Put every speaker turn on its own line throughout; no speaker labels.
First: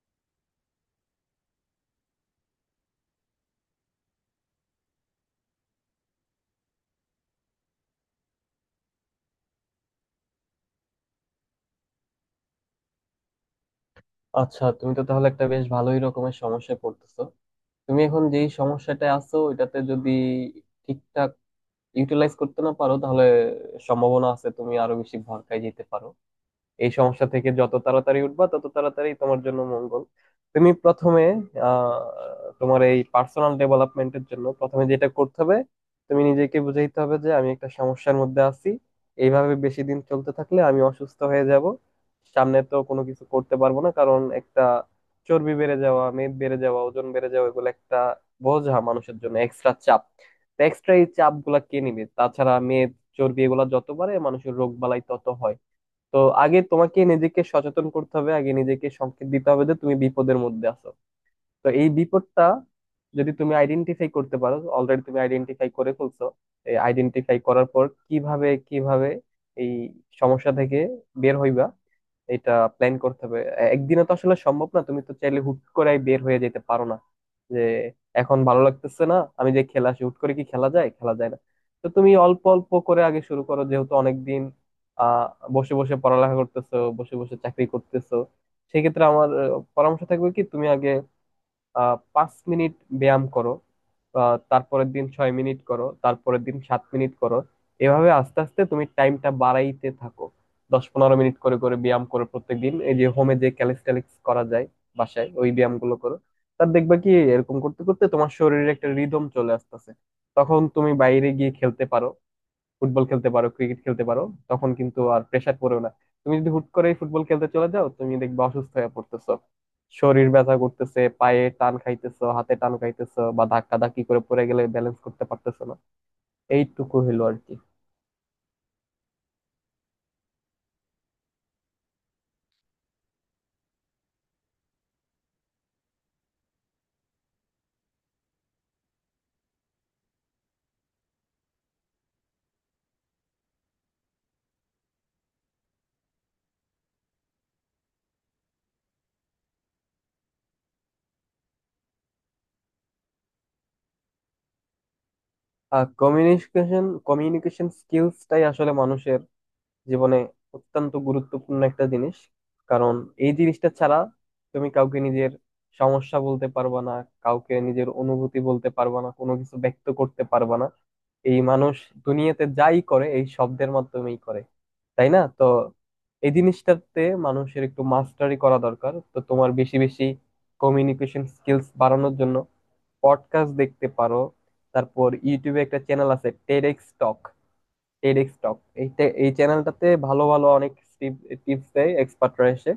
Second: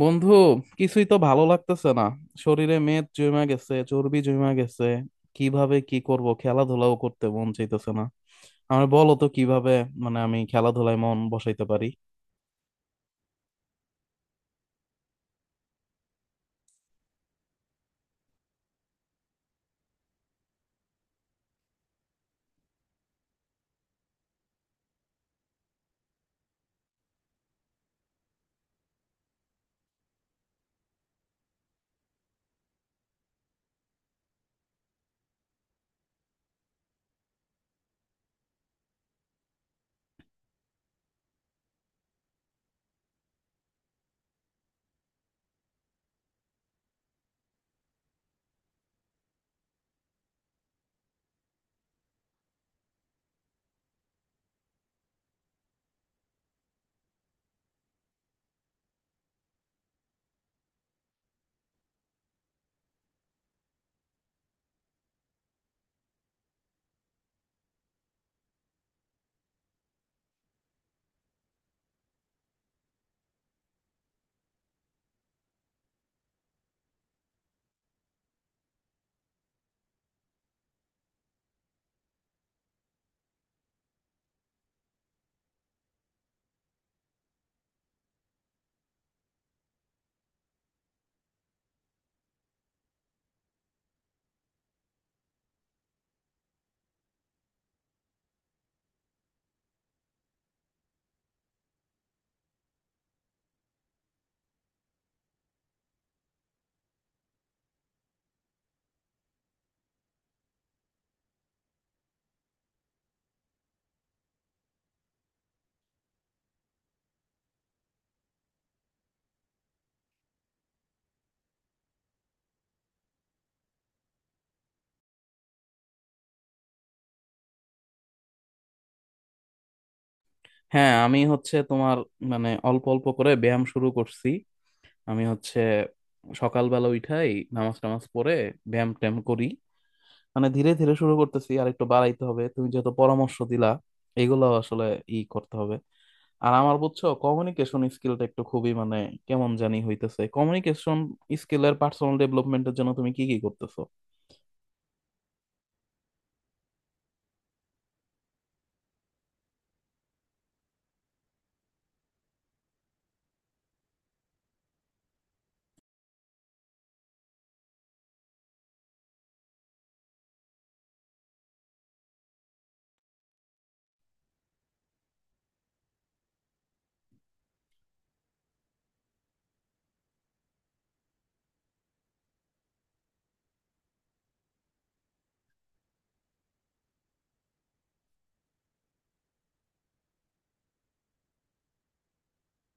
বন্ধু, কিছুই তো ভালো লাগতেছে না। শরীরে মেদ জমা গেছে, চর্বি জমা গেছে। কিভাবে কি করব, খেলাধুলাও করতে মন চাইতেছে না। আমার বলো তো কিভাবে মানে আমি খেলাধুলায় মন বসাইতে পারি।
আচ্ছা, তুমি তো তাহলে একটা বেশ ভালোই রকমের সমস্যায় পড়তেছো। তুমি এখন যেই সমস্যাটায় আছো এটাতে যদি ঠিকঠাক ইউটিলাইজ করতে না পারো, তাহলে সম্ভাবনা আছে তুমি আরো বেশি ভরকায় যেতে পারো। এই সমস্যা থেকে যত তাড়াতাড়ি উঠবা, তত তাড়াতাড়ি তোমার জন্য মঙ্গল। তুমি প্রথমে আহ তোমার এই পার্সোনাল ডেভেলপমেন্টের জন্য প্রথমে যেটা করতে হবে, তুমি নিজেকে বুঝাইতে হবে যে আমি একটা সমস্যার মধ্যে আছি। এইভাবে বেশি দিন চলতে থাকলে আমি অসুস্থ হয়ে যাব, সামনে তো কোনো কিছু করতে পারবো না। কারণ একটা চর্বি বেড়ে যাওয়া, মেদ বেড়ে যাওয়া, ওজন বেড়ে যাওয়া, এগুলো একটা বোঝা, মানুষের জন্য এক্সট্রা চাপ। এক্সট্রা এই চাপ গুলা কে নিবে? তাছাড়া মেদ চর্বি এগুলা যত বাড়ে, মানুষের রোগ বালাই তত হয়। তো আগে তোমাকে নিজেকে সচেতন করতে হবে, আগে নিজেকে সংকেত দিতে হবে যে তুমি বিপদের মধ্যে আছো। তো এই বিপদটা যদি তুমি আইডেন্টিফাই করতে পারো, অলরেডি তুমি আইডেন্টিফাই করে ফেলছো। এই আইডেন্টিফাই করার পর কিভাবে কিভাবে এই সমস্যা থেকে বের হইবা, এটা প্ল্যান করতে হবে। একদিনে তো আসলে সম্ভব না, তুমি তো চাইলে হুট করে বের হয়ে যেতে পারো না যে এখন ভালো লাগতেছে না, আমি যে খেলা আসি হুট করে, কি খেলা যায়? খেলা যায় না। তো তুমি অল্প অল্প করে আগে শুরু করো। যেহেতু অনেকদিন আহ বসে বসে পড়ালেখা করতেছো, বসে বসে চাকরি করতেছো, সেক্ষেত্রে আমার পরামর্শ থাকবে কি তুমি আগে 5 মিনিট ব্যায়াম করো, তারপরের দিন 6 মিনিট করো, তারপরের দিন 7 মিনিট করো। এভাবে আস্তে আস্তে তুমি টাইমটা বাড়াইতে থাকো। 10-15 মিনিট করে করে ব্যায়াম করো প্রত্যেকদিন। এই যে হোমে যে ক্যালিস্টেনিক্স করা যায়, বাসায় ওই ব্যায়াম গুলো করো। তার দেখবা কি এরকম করতে করতে তোমার শরীরে একটা রিদম চলে আসতেছে। তখন তুমি বাইরে গিয়ে খেলতে পারো, ফুটবল খেলতে পারো, ক্রিকেট খেলতে পারো। তখন কিন্তু আর প্রেসার পড়েও না। তুমি যদি হুট করে ফুটবল খেলতে চলে যাও, তুমি দেখবে অসুস্থ হয়ে পড়তেছো, শরীর ব্যথা করতেছে, পায়ে টান খাইতেছো, হাতে টান খাইতেছো, বা ধাক্কা ধাক্কি করে পড়ে গেলে ব্যালেন্স করতে পারতেছো না। এইটুকু হলো আর কি।
হ্যাঁ, আমি হচ্ছে তোমার মানে অল্প অল্প করে ব্যায়াম শুরু করছি। আমি হচ্ছে সকালবেলা উঠাই, নামাজ টামাজ পড়ে ব্যায়াম ট্যায়াম করি। মানে ধীরে ধীরে শুরু করতেছি, আর একটু বাড়াইতে হবে তুমি যেহেতু পরামর্শ দিলা। এগুলো আসলে ই করতে হবে। আর আমার বুঝছো কমিউনিকেশন স্কিলটা একটু খুবই মানে কেমন জানি হইতেছে। কমিউনিকেশন স্কিলের পার্সোনাল ডেভেলপমেন্টের জন্য তুমি কি কি করতেছো?
আর কমিউনিকেশন কমিউনিকেশন স্কিলসটাই আসলে মানুষের জীবনে অত্যন্ত গুরুত্বপূর্ণ একটা জিনিস। কারণ এই জিনিসটা ছাড়া তুমি কাউকে নিজের সমস্যা বলতে পারবা না, কাউকে নিজের অনুভূতি বলতে পারবা না, কোনো কিছু ব্যক্ত করতে পারবা না। এই মানুষ দুনিয়াতে যাই করে, এই শব্দের মাধ্যমেই করে, তাই না? তো এই জিনিসটাতে মানুষের একটু মাস্টারি করা দরকার। তো তোমার বেশি বেশি কমিউনিকেশন স্কিলস বাড়ানোর জন্য পডকাস্ট দেখতে পারো। তারপর ইউটিউবে একটা চ্যানেল আছে, টেডেক্স টক। টেডেক্স টক, এই চ্যানেলটাতে ভালো ভালো অনেক টিপস দেয় এক্সপার্টরা এসে।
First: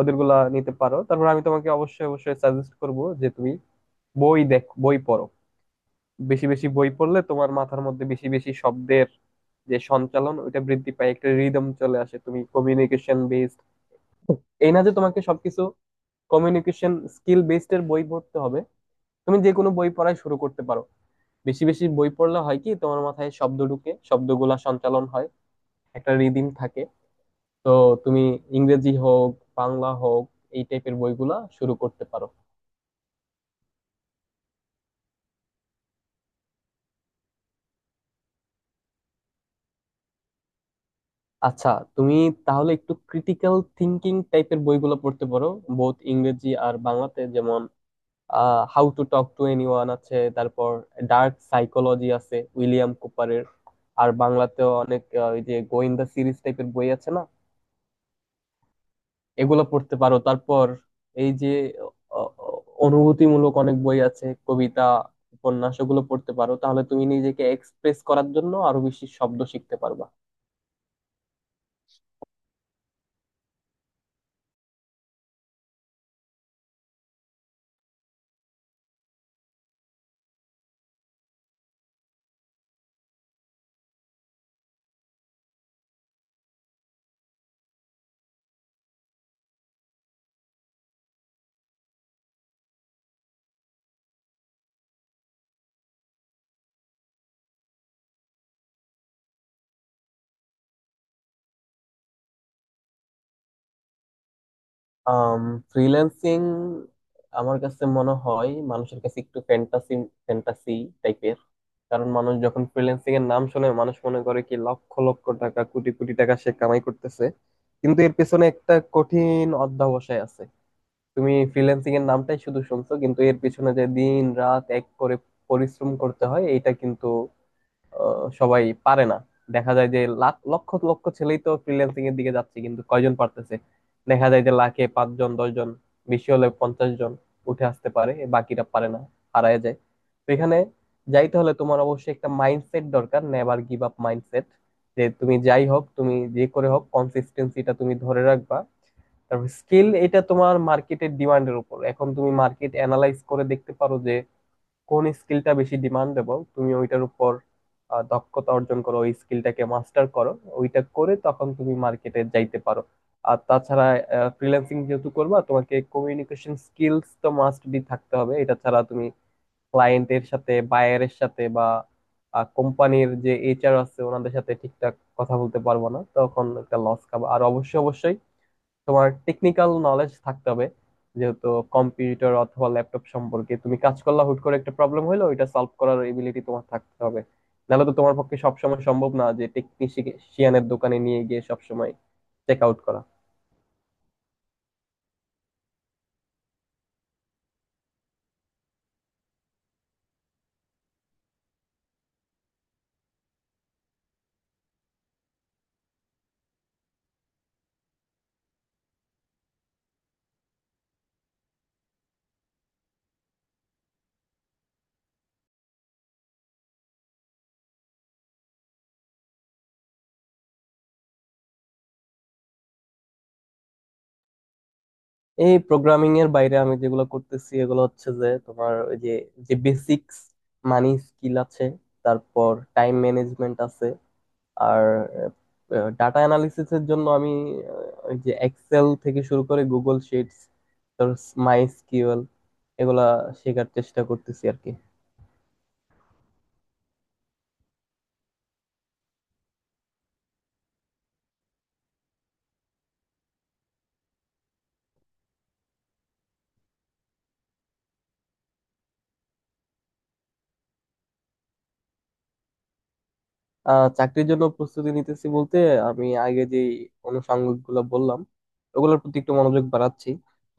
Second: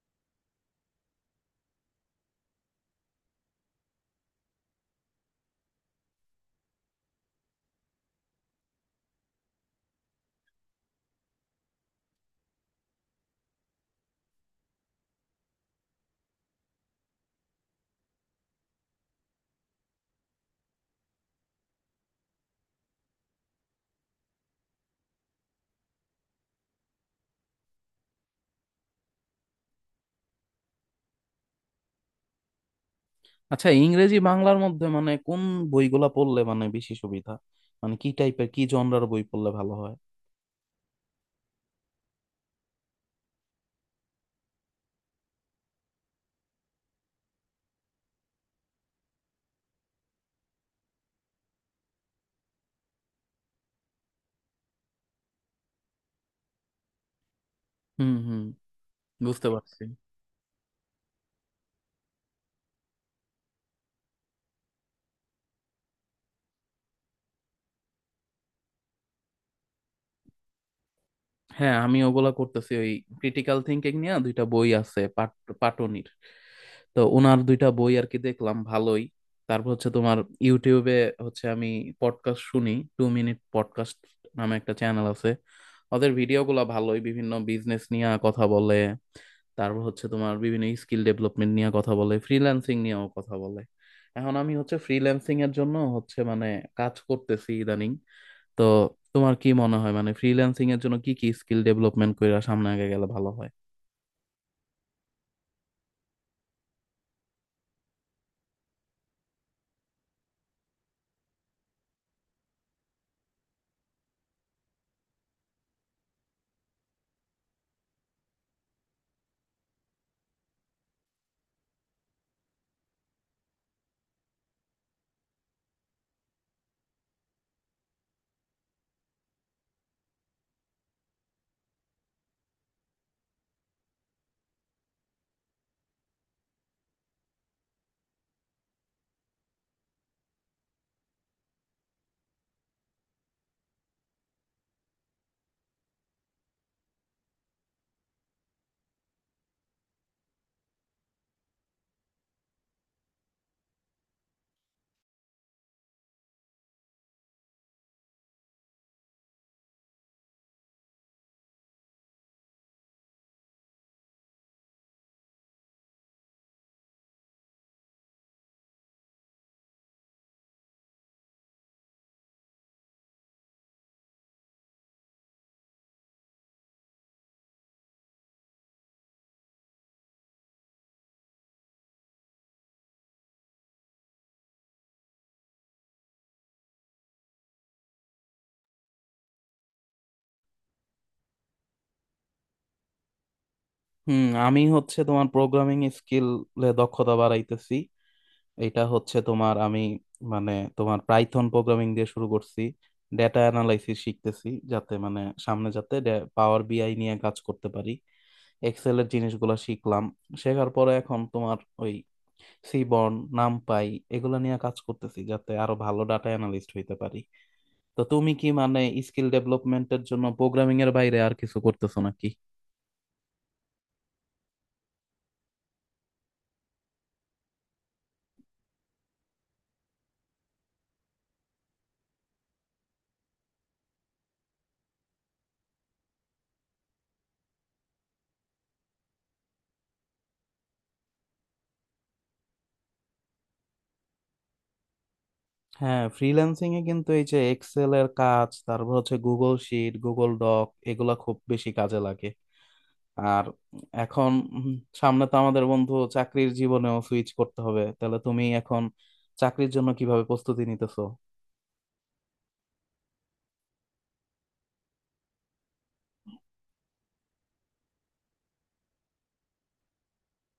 ওদেরগুলা নিতে পারো। তারপর আমি তোমাকে অবশ্যই অবশ্যই সাজেস্ট করব যে তুমি বই দেখ, বই পড়ো। বেশি বেশি বই পড়লে তোমার মাথার মধ্যে বেশি বেশি শব্দের যে সঞ্চালন, ওইটা বৃদ্ধি পায়, একটা রিদম চলে আসে। তুমি কমিউনিকেশন বেসড, এই না যে তোমাকে সবকিছু কমিউনিকেশন স্কিল বেসড এর বই পড়তে হবে। তুমি যে কোনো বই পড়াই শুরু করতে পারো। বেশি বেশি বই পড়লে হয় কি, তোমার মাথায় শব্দ ঢুকে, শব্দগুলা সঞ্চালন হয়, একটা রিদিম থাকে। তো তুমি ইংরেজি হোক, বাংলা হোক, এই টাইপের বইগুলা শুরু করতে পারো।
আচ্ছা, ইংরেজি বাংলার মধ্যে মানে কোন বইগুলা পড়লে মানে বেশি সুবিধা? মানে কি টাইপের কি জনরার বই পড়লে ভালো হয়?
আচ্ছা, তুমি তাহলে একটু ক্রিটিক্যাল থিঙ্কিং টাইপের বইগুলো পড়তে পারো, বোথ ইংরেজি আর বাংলাতে। যেমন how to talk to anyone আছে, তারপর ডার্ক সাইকোলজি আছে উইলিয়াম কুপারের। আর বাংলাতেও অনেক ওই যে গোয়েন্দা সিরিজ টাইপের বই আছে না,
হুম, হুম, বুঝতে
এগুলো
পারছি।
পড়তে পারো। তারপর এই যে অ- অ- অনুভূতিমূলক অনেক বই আছে, কবিতা, উপন্যাস, ওগুলো পড়তে পারো। তাহলে তুমি নিজেকে এক্সপ্রেস করার জন্য আরো বেশি শব্দ শিখতে পারবা।
হ্যাঁ, আমি ওগুলা করতেছি। ওই ক্রিটিক্যাল থিঙ্কিং নিয়ে দুইটা বই আছে পাটনির। তো ওনার দুইটা বই আর কি দেখলাম, ভালোই। তারপর হচ্ছে তোমার ইউটিউবে হচ্ছে আমি পডকাস্ট শুনি। টু মিনিট পডকাস্ট নামে একটা চ্যানেল আছে। ওদের ভিডিওগুলো ভালোই, বিভিন্ন বিজনেস নিয়ে কথা বলে। তারপর হচ্ছে তোমার বিভিন্ন স্কিল ডেভেলপমেন্ট নিয়ে কথা বলে, ফ্রিল্যান্সিং নিয়েও কথা বলে। এখন আমি হচ্ছে ফ্রিল্যান্সিং এর জন্য হচ্ছে মানে কাজ করতেছি ইদানিং। তো তোমার কি মনে হয়, মানে ফ্রিল্যান্সিং এর জন্য কি কি স্কিল ডেভেলপমেন্ট কইরা সামনে আগে গেলে ভালো হয়?
আম ফ্রিল্যান্সিং আমার কাছে মনে হয় মানুষের কাছে একটু ফ্যান্টাসি ফ্যান্টাসি টাইপের। কারণ মানুষ যখন ফ্রিল্যান্সিং এর নাম শোনে, মানুষ মনে করে কি লক্ষ লক্ষ টাকা, কোটি কোটি টাকা সে কামাই করতেছে। কিন্তু এর পেছনে একটা কঠিন অধ্যবসায় আছে। তুমি ফ্রিল্যান্সিং এর নামটাই শুধু শুনছো, কিন্তু এর পিছনে যে দিন রাত এক করে পরিশ্রম করতে হয়, এটা কিন্তু সবাই পারে না। দেখা যায় যে লাখ লক্ষ লক্ষ ছেলেই তো ফ্রিল্যান্সিং এর দিকে যাচ্ছে, কিন্তু কয়জন পারতেছে? দেখা যায় যে লাখে 5 জন, 10 জন, বেশি হলে 50 জন উঠে আসতে পারে, বাকিরা পারে না, হারায় যায়। তো এখানে যাইতে হলে তোমার অবশ্যই একটা মাইন্ডসেট দরকার, নেভার গিভ আপ মাইন্ডসেট। যে তুমি যাই হোক, তুমি যে করে হোক কনসিস্টেন্সিটা তুমি ধরে রাখবা। তারপর স্কিল, এটা তোমার মার্কেটের ডিমান্ডের উপর। এখন তুমি মার্কেট অ্যানালাইজ করে দেখতে পারো যে কোন স্কিলটা বেশি ডিমান্ডেবল, তুমি ওইটার উপর দক্ষতা অর্জন করো, ওই স্কিলটাকে মাস্টার করো। ওইটা করে তখন তুমি মার্কেটে যাইতে পারো। আর তাছাড়া ফ্রিল্যান্সিং যেহেতু করবা, তোমাকে কমিউনিকেশন স্কিলস তো মাস্ট বি থাকতে হবে। এটা ছাড়া তুমি ক্লায়েন্টের সাথে, বায়ারের সাথে, বা কোম্পানির যে এইচআর আছে ওনাদের সাথে ঠিকঠাক কথা বলতে পারবো না, তখন একটা লস খাবো। আর অবশ্যই অবশ্যই তোমার টেকনিক্যাল নলেজ থাকতে হবে। যেহেতু কম্পিউটার অথবা ল্যাপটপ সম্পর্কে তুমি কাজ করলা, হুট করে একটা প্রবলেম হলো, ওইটা সলভ করার এবিলিটি তোমার থাকতে হবে। নাহলে তো তোমার পক্ষে সবসময় সম্ভব না যে টেকনিশিয়ানের দোকানে নিয়ে গিয়ে সবসময় চেক আউট করা।
হুম, আমি হচ্ছে তোমার প্রোগ্রামিং স্কিলে দক্ষতা বাড়াইতেছি। এটা হচ্ছে তোমার আমি মানে তোমার পাইথন প্রোগ্রামিং দিয়ে শুরু করছি। ডেটা অ্যানালাইসিস শিখতেছি যাতে মানে সামনে যাতে পাওয়ার বিআই নিয়ে কাজ করতে পারি। এক্সেল এর জিনিসগুলো শিখলাম, শেখার পরে এখন তোমার ওই সিবর্ন, নামপাই এগুলো নিয়ে কাজ করতেছি যাতে আরো ভালো ডাটা অ্যানালিস্ট হইতে পারি। তো তুমি কি মানে স্কিল ডেভেলপমেন্টের জন্য প্রোগ্রামিং এর বাইরে আর কিছু করতেছো নাকি?
এই প্রোগ্রামিং এর বাইরে আমি যেগুলো করতেছি, এগুলো হচ্ছে যে তোমার ওই যে যে বেসিক্স, মানি স্কিল আছে, তারপর টাইম ম্যানেজমেন্ট আছে। আর ডাটা অ্যানালিসিস এর জন্য আমি ওই যে এক্সেল থেকে শুরু করে গুগল শিটস, তারপর মাই এসকিউএল, এগুলা শেখার চেষ্টা করতেছি আর কি।
হ্যাঁ, ফ্রিল্যান্সিং এ কিন্তু এই যে এক্সেল এর কাজ, তারপর হচ্ছে গুগল শিট, গুগল ডক, এগুলা খুব বেশি কাজে লাগে। আর এখন উম, সামনে তো আমাদের বন্ধু চাকরির জীবনেও সুইচ করতে হবে। তাহলে তুমি এখন চাকরির জন্য কিভাবে প্রস্তুতি নিতেছো?
চাকরির জন্য প্রস্তুতি নিতেছি বলতে, আমি আগে যে অনুষঙ্গ গুলো বললাম, ওগুলোর প্রতি একটু মনোযোগ বাড়াচ্ছি।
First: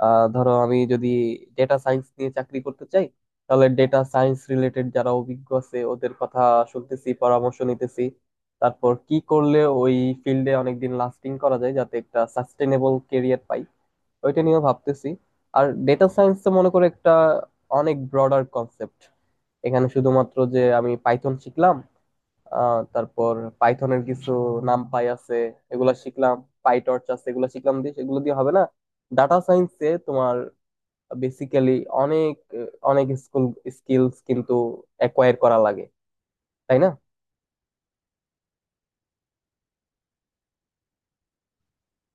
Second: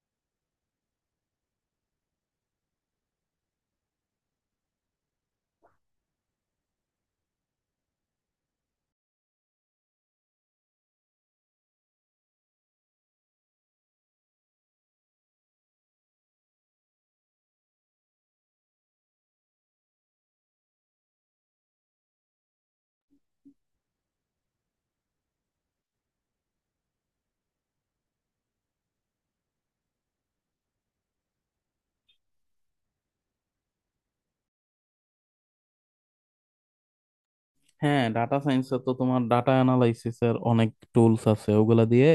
ধরো আমি যদি ডেটা সায়েন্স নিয়ে চাকরি করতে চাই, তাহলে ডেটা সায়েন্স রিলেটেড যারা অভিজ্ঞ আছে, ওদের কথা শুনতেছি, পরামর্শ নিতেছি। তারপর কি করলে ওই ফিল্ডে অনেকদিন লাস্টিং করা যায়, যাতে একটা সাস্টেনেবল কেরিয়ার পাই, ওইটা নিয়েও ভাবতেছি। আর ডেটা সায়েন্স তো মনে করো একটা অনেক ব্রডার কনসেপ্ট। এখানে শুধুমাত্র যে আমি পাইথন শিখলাম, তারপর পাইথনের কিছু নামপাই আছে এগুলা শিখলাম, পাইটর্চ আছে এগুলা শিখলাম, দিয়ে এগুলো দিয়ে হবে না। ডাটা সায়েন্সে তোমার বেসিক্যালি অনেক অনেক স্কুল স্কিলস কিন্তু অ্যাকোয়ার করা লাগে, তাই না?
হ্যাঁ, ডাটা সায়েন্সে তো তোমার ডাটা অ্যানালাইসিস এর অনেক টুলস আছে, ওগুলা দিয়ে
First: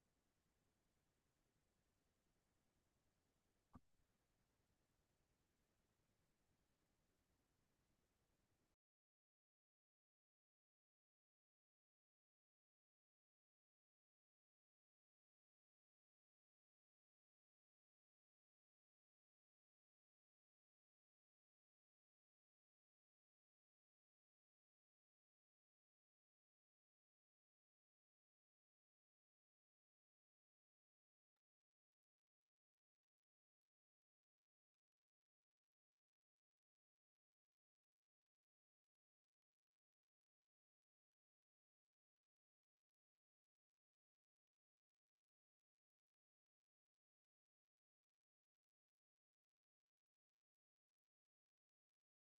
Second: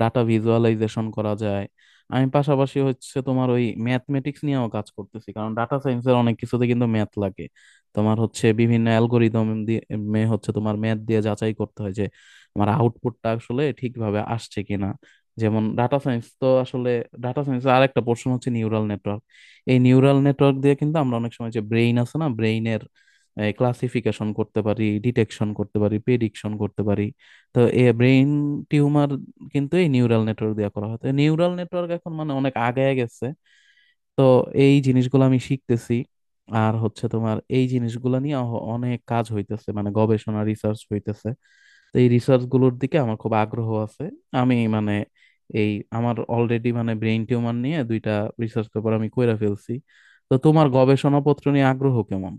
ডাটা ভিজুয়ালাইজেশন করা যায়। আমি পাশাপাশি হচ্ছে তোমার ওই ম্যাথমেটিক্স নিয়েও কাজ করতেছি, কারণ ডাটা সায়েন্সের অনেক কিছুতে কিন্তু ম্যাথ লাগে। তোমার হচ্ছে বিভিন্ন অ্যালগোরিদম দিয়ে মে হচ্ছে তোমার ম্যাথ দিয়ে যাচাই করতে হয় যে আমার আউটপুটটা আসলে ঠিকভাবে আসছে কিনা। যেমন ডাটা সায়েন্স তো আসলে ডাটা সায়েন্সের আরেকটা পোর্শন হচ্ছে নিউরাল নেটওয়ার্ক। এই নিউরাল নেটওয়ার্ক দিয়ে কিন্তু আমরা অনেক সময় যে ব্রেইন আছে না, ব্রেইনের ক্লাসিফিকেশন করতে পারি, ডিটেকশন করতে পারি, প্রেডিকশন করতে পারি। তো এ ব্রেইন টিউমার কিন্তু এই নিউরাল নেটওয়ার্ক দিয়ে করা হয়। তো নিউরাল নেটওয়ার্ক এখন মানে অনেক আগায় গেছে। তো এই জিনিসগুলো আমি শিখতেছি। আর হচ্ছে তোমার এই জিনিসগুলো নিয়ে অনেক কাজ হইতেছে, মানে গবেষণা রিসার্চ হইতেছে। তো এই রিসার্চ গুলোর দিকে আমার খুব আগ্রহ আছে। আমি মানে এই আমার অলরেডি মানে ব্রেইন টিউমার নিয়ে দুইটা রিসার্চ পেপার আমি কইরা ফেলছি। তো তোমার গবেষণাপত্র নিয়ে আগ্রহ কেমন?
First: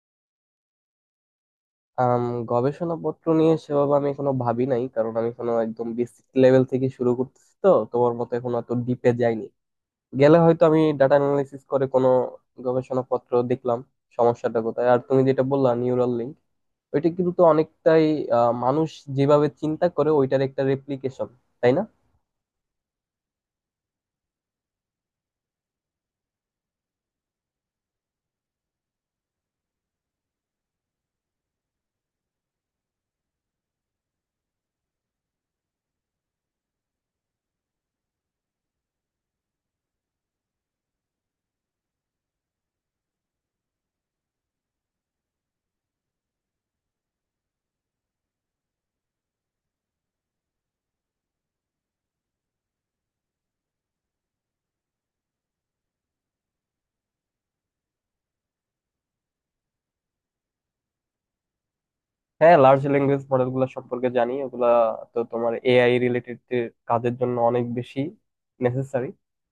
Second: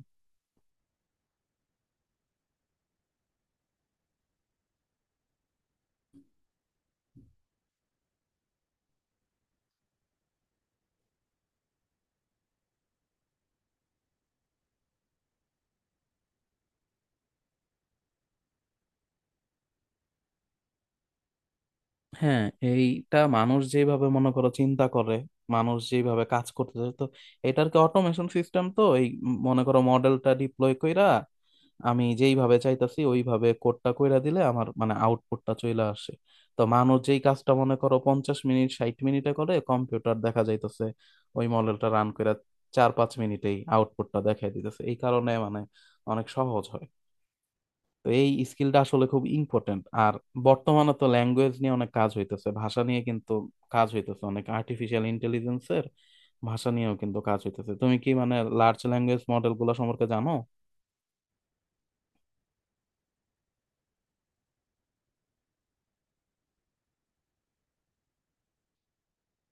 আম, গবেষণাপত্র নিয়ে সেভাবে আমি এখনো ভাবি নাই, কারণ আমি এখনো একদম বেসিক লেভেল থেকে শুরু করতেছি। তো তোমার মতো এখনো এত ডিপে যাইনি। গেলে হয়তো আমি ডাটা অ্যানালাইসিস করে কোনো গবেষণাপত্র দেখলাম সমস্যাটা কোথায়। আর তুমি যেটা বললা, নিউরাল লিঙ্ক, ওইটা কিন্তু তো অনেকটাই মানুষ যেভাবে চিন্তা করে ওইটার একটা রেপ্লিকেশন, তাই না?
হ্যাঁ, এইটা মানুষ যেভাবে মনে করো চিন্তা করে, মানুষ যেভাবে কাজ করতেছে। তো এটার কি অটোমেশন সিস্টেম তো এই মনে করো মডেলটা ডিপ্লয় কইরা আমি যেইভাবে চাইতাছি ওইভাবে কোডটা কইরা দিলে আমার মানে আউটপুটটা চলে আসে। তো মানুষ যেই কাজটা মনে করো 50 মিনিট 60 মিনিটে করে, কম্পিউটার দেখা যাইতেছে ওই মডেলটা রান কইরা 4-5 মিনিটেই আউটপুটটা দেখাই দিতেছে। এই কারণে মানে অনেক সহজ হয়। তো এই স্কিলটা আসলে খুব ইম্পর্টেন্ট। আর বর্তমানে তো ল্যাঙ্গুয়েজ নিয়ে অনেক কাজ হইতেছে, ভাষা নিয়ে কিন্তু কাজ হইতেছে অনেক, আর্টিফিশিয়াল ইন্টেলিজেন্সের ভাষা নিয়েও কিন্তু কাজ হইতেছে। তুমি কি মানে লার্জ ল্যাঙ্গুয়েজ মডেল গুলো সম্পর্কে জানো?
হ্যাঁ, লার্জ ল্যাঙ্গুয়েজ মডেল গুলো সম্পর্কে জানি। ওগুলা তো তোমার এআই রিলেটেড কাজের জন্য অনেক বেশি নেসেসারি।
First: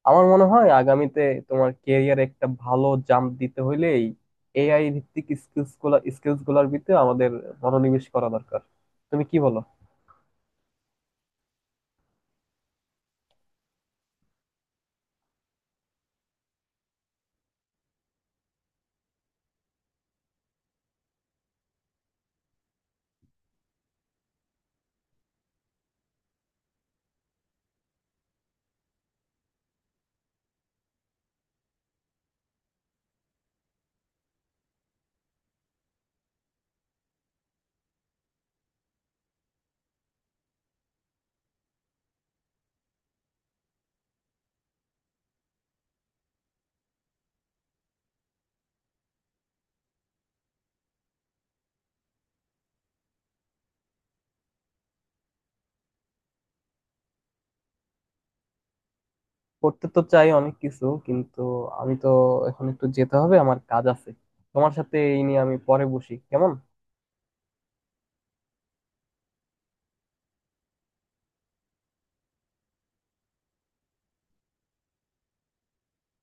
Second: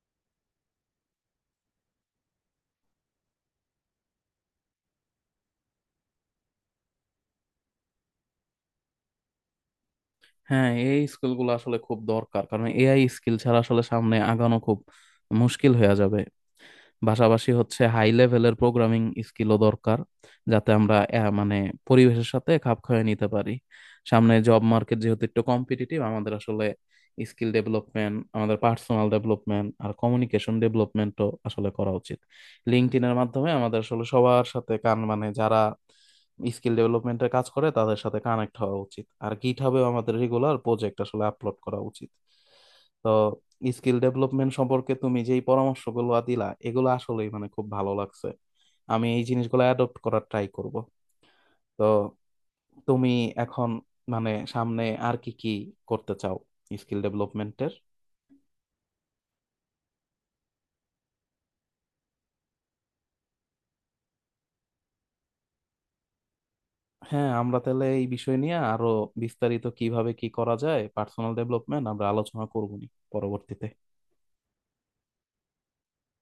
আমার মনে হয় আগামীতে তোমার ক্যারিয়ারে একটা ভালো জাম্প দিতে হইলে এই এআই ভিত্তিক স্কিলস গুলার ভিতরে আমাদের মনোনিবেশ করা দরকার। তুমি কি বলো?
হ্যাঁ, এই স্কিল গুলো আসলে খুব দরকার, কারণ এআই স্কিল ছাড়া আসলে সামনে আগানো খুব মুশকিল হয়ে যাবে। পাশাপাশি হচ্ছে হাই লেভেলের প্রোগ্রামিং স্কিলও দরকার, যাতে আমরা মানে পরিবেশের সাথে খাপ খাইয়ে নিতে পারি। সামনে জব মার্কেট যেহেতু একটু কম্পিটিটিভ, আমাদের আসলে স্কিল ডেভেলপমেন্ট, আমাদের পার্সোনাল ডেভেলপমেন্ট আর কমিউনিকেশন ডেভেলপমেন্টও আসলে করা উচিত। লিঙ্কডইনের মাধ্যমে আমাদের আসলে সবার সাথে মানে যারা স্কিল ডেভেলপমেন্টের কাজ করে তাদের সাথে কানেক্ট হওয়া উচিত। আর গিটহাবেও আমাদের রেগুলার প্রজেক্ট আসলে আপলোড করা উচিত। তো স্কিল ডেভেলপমেন্ট সম্পর্কে তুমি যেই পরামর্শগুলো দিলা এগুলো আসলেই মানে খুব ভালো লাগছে। আমি এই জিনিসগুলো অ্যাডপ্ট করার ট্রাই করব। তো তুমি এখন মানে সামনে আর কি কি করতে চাও স্কিল ডেভেলপমেন্টের?
করতে তো চাই অনেক কিছু, কিন্তু আমি তো এখন একটু যেতে হবে, আমার কাজ আছে। তোমার সাথে এই নিয়ে আমি পরে বসি, কেমন?
হ্যাঁ, আমরা তাহলে এই বিষয় নিয়ে আরো বিস্তারিত কিভাবে কি করা যায় পার্সোনাল ডেভেলপমেন্ট আমরা আলোচনা করব নি পরবর্তীতে।